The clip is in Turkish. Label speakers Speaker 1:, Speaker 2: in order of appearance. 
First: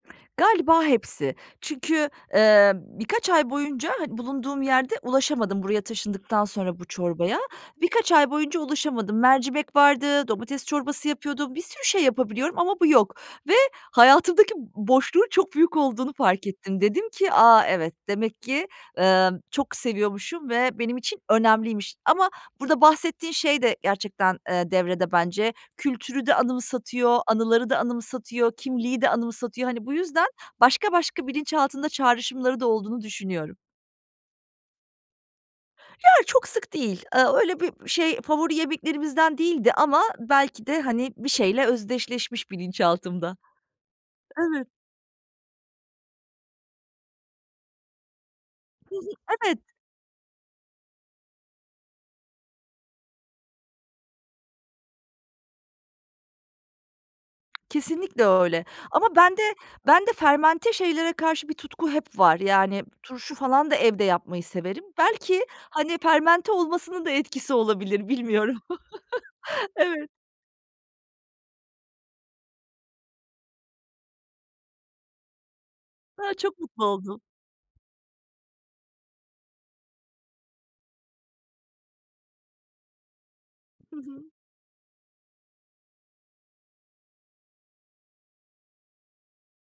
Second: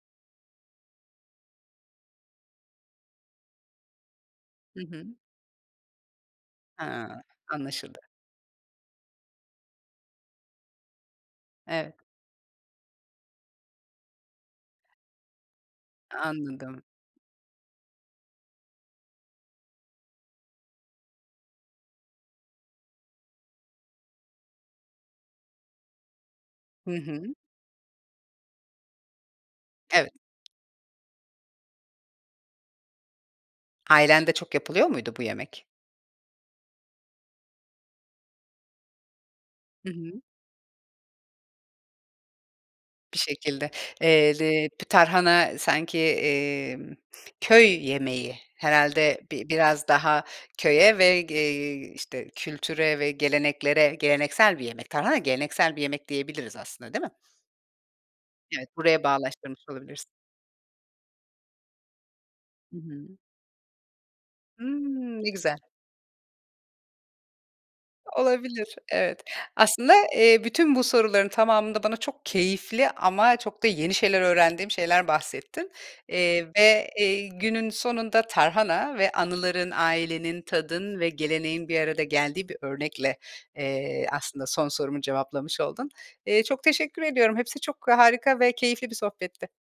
Speaker 1: Galiba hepsi. Çünkü, eee, birkaç ay boyunca hani bulunduğum
Speaker 2: Hı
Speaker 1: yerde
Speaker 2: hı.
Speaker 1: ulaşamadım buraya taşındıktan sonra bu
Speaker 2: Ha,
Speaker 1: çorbaya.
Speaker 2: anlaşıldı.
Speaker 1: Birkaç ay boyunca ulaşamadım. Mercimek vardı, domates çorbası yapıyordum, bir sürü
Speaker 2: Evet.
Speaker 1: şey yapabiliyorum ama bu yok ve hayatımdaki boşluğun çok büyük olduğunu
Speaker 2: A
Speaker 1: fark ettim.
Speaker 2: anladım.
Speaker 1: Dedim ki, “A! Evet, demek ki, emm, çok seviyormuşum ve benim için önemliymiş.” Ama burada bahsettiğin şey de gerçekten, eee, devrede bence. Kültürü de
Speaker 2: Hı
Speaker 1: anımsatıyor,
Speaker 2: hı.
Speaker 1: anıları da anımsatıyor, kimliği de anımsatıyor. Hani, bu
Speaker 2: Evet.
Speaker 1: yüzden başka başka bilinçaltında çağrışımları da olduğunu düşünüyorum.
Speaker 2: Ailende çok yapılıyor muydu bu yemek?
Speaker 1: Ya, çok sık değil. Eee, öyle bir, şey, favori yemeklerimizden değildi
Speaker 2: Hı
Speaker 1: ama
Speaker 2: hı.
Speaker 1: belki de, hani, bir şeyle özdeşleşmiş
Speaker 2: Bir
Speaker 1: bilinçaltımda.
Speaker 2: şekilde. Eee,
Speaker 1: Evet.
Speaker 2: le p tarhana sanki, emm, köy yemeği,
Speaker 1: Hı hı,
Speaker 2: herhâlde, bi
Speaker 1: evet.
Speaker 2: biraz daha köye ve ge eee, işte, kültüre ve geleneklere geleneksel bir yemek. Tarhana geleneksel bir yemek diyebiliriz aslında, değil mi?
Speaker 1: Kesinlikle öyle.
Speaker 2: Evet, buraya
Speaker 1: Ama bende
Speaker 2: bağlaştırmış olabilirsin.
Speaker 1: bende fermente şeylere karşı bir tutku hep var.
Speaker 2: Hı
Speaker 1: Yani,
Speaker 2: hı.
Speaker 1: turşu falan da evde yapmayı severim.
Speaker 2: Imm. Ne
Speaker 1: Belki,
Speaker 2: güzel.
Speaker 1: hani, fermente olmasının da etkisi olabilir, bilmiyorum.
Speaker 2: Olabilir, evet. Aslında,
Speaker 1: Evet.
Speaker 2: eee, bütün bu soruların tamamında bana çok keyifli ama çok da yeni şeyler öğrendiğim şeyler bahsettin,
Speaker 1: Hıı.
Speaker 2: eee,
Speaker 1: Çok mutlu
Speaker 2: ve,
Speaker 1: oldum.
Speaker 2: eee, günün sonunda tarhana ve anıların, ailenin, tadın ve geleneğin bir arada geldiği bir örnekle,
Speaker 1: Hı
Speaker 2: eee,
Speaker 1: hı.
Speaker 2: aslında son sorumu cevaplamış oldun. Eee, çok teşekkür ediyorum. Hepsi çok harika ve keyifli bir sohbetti.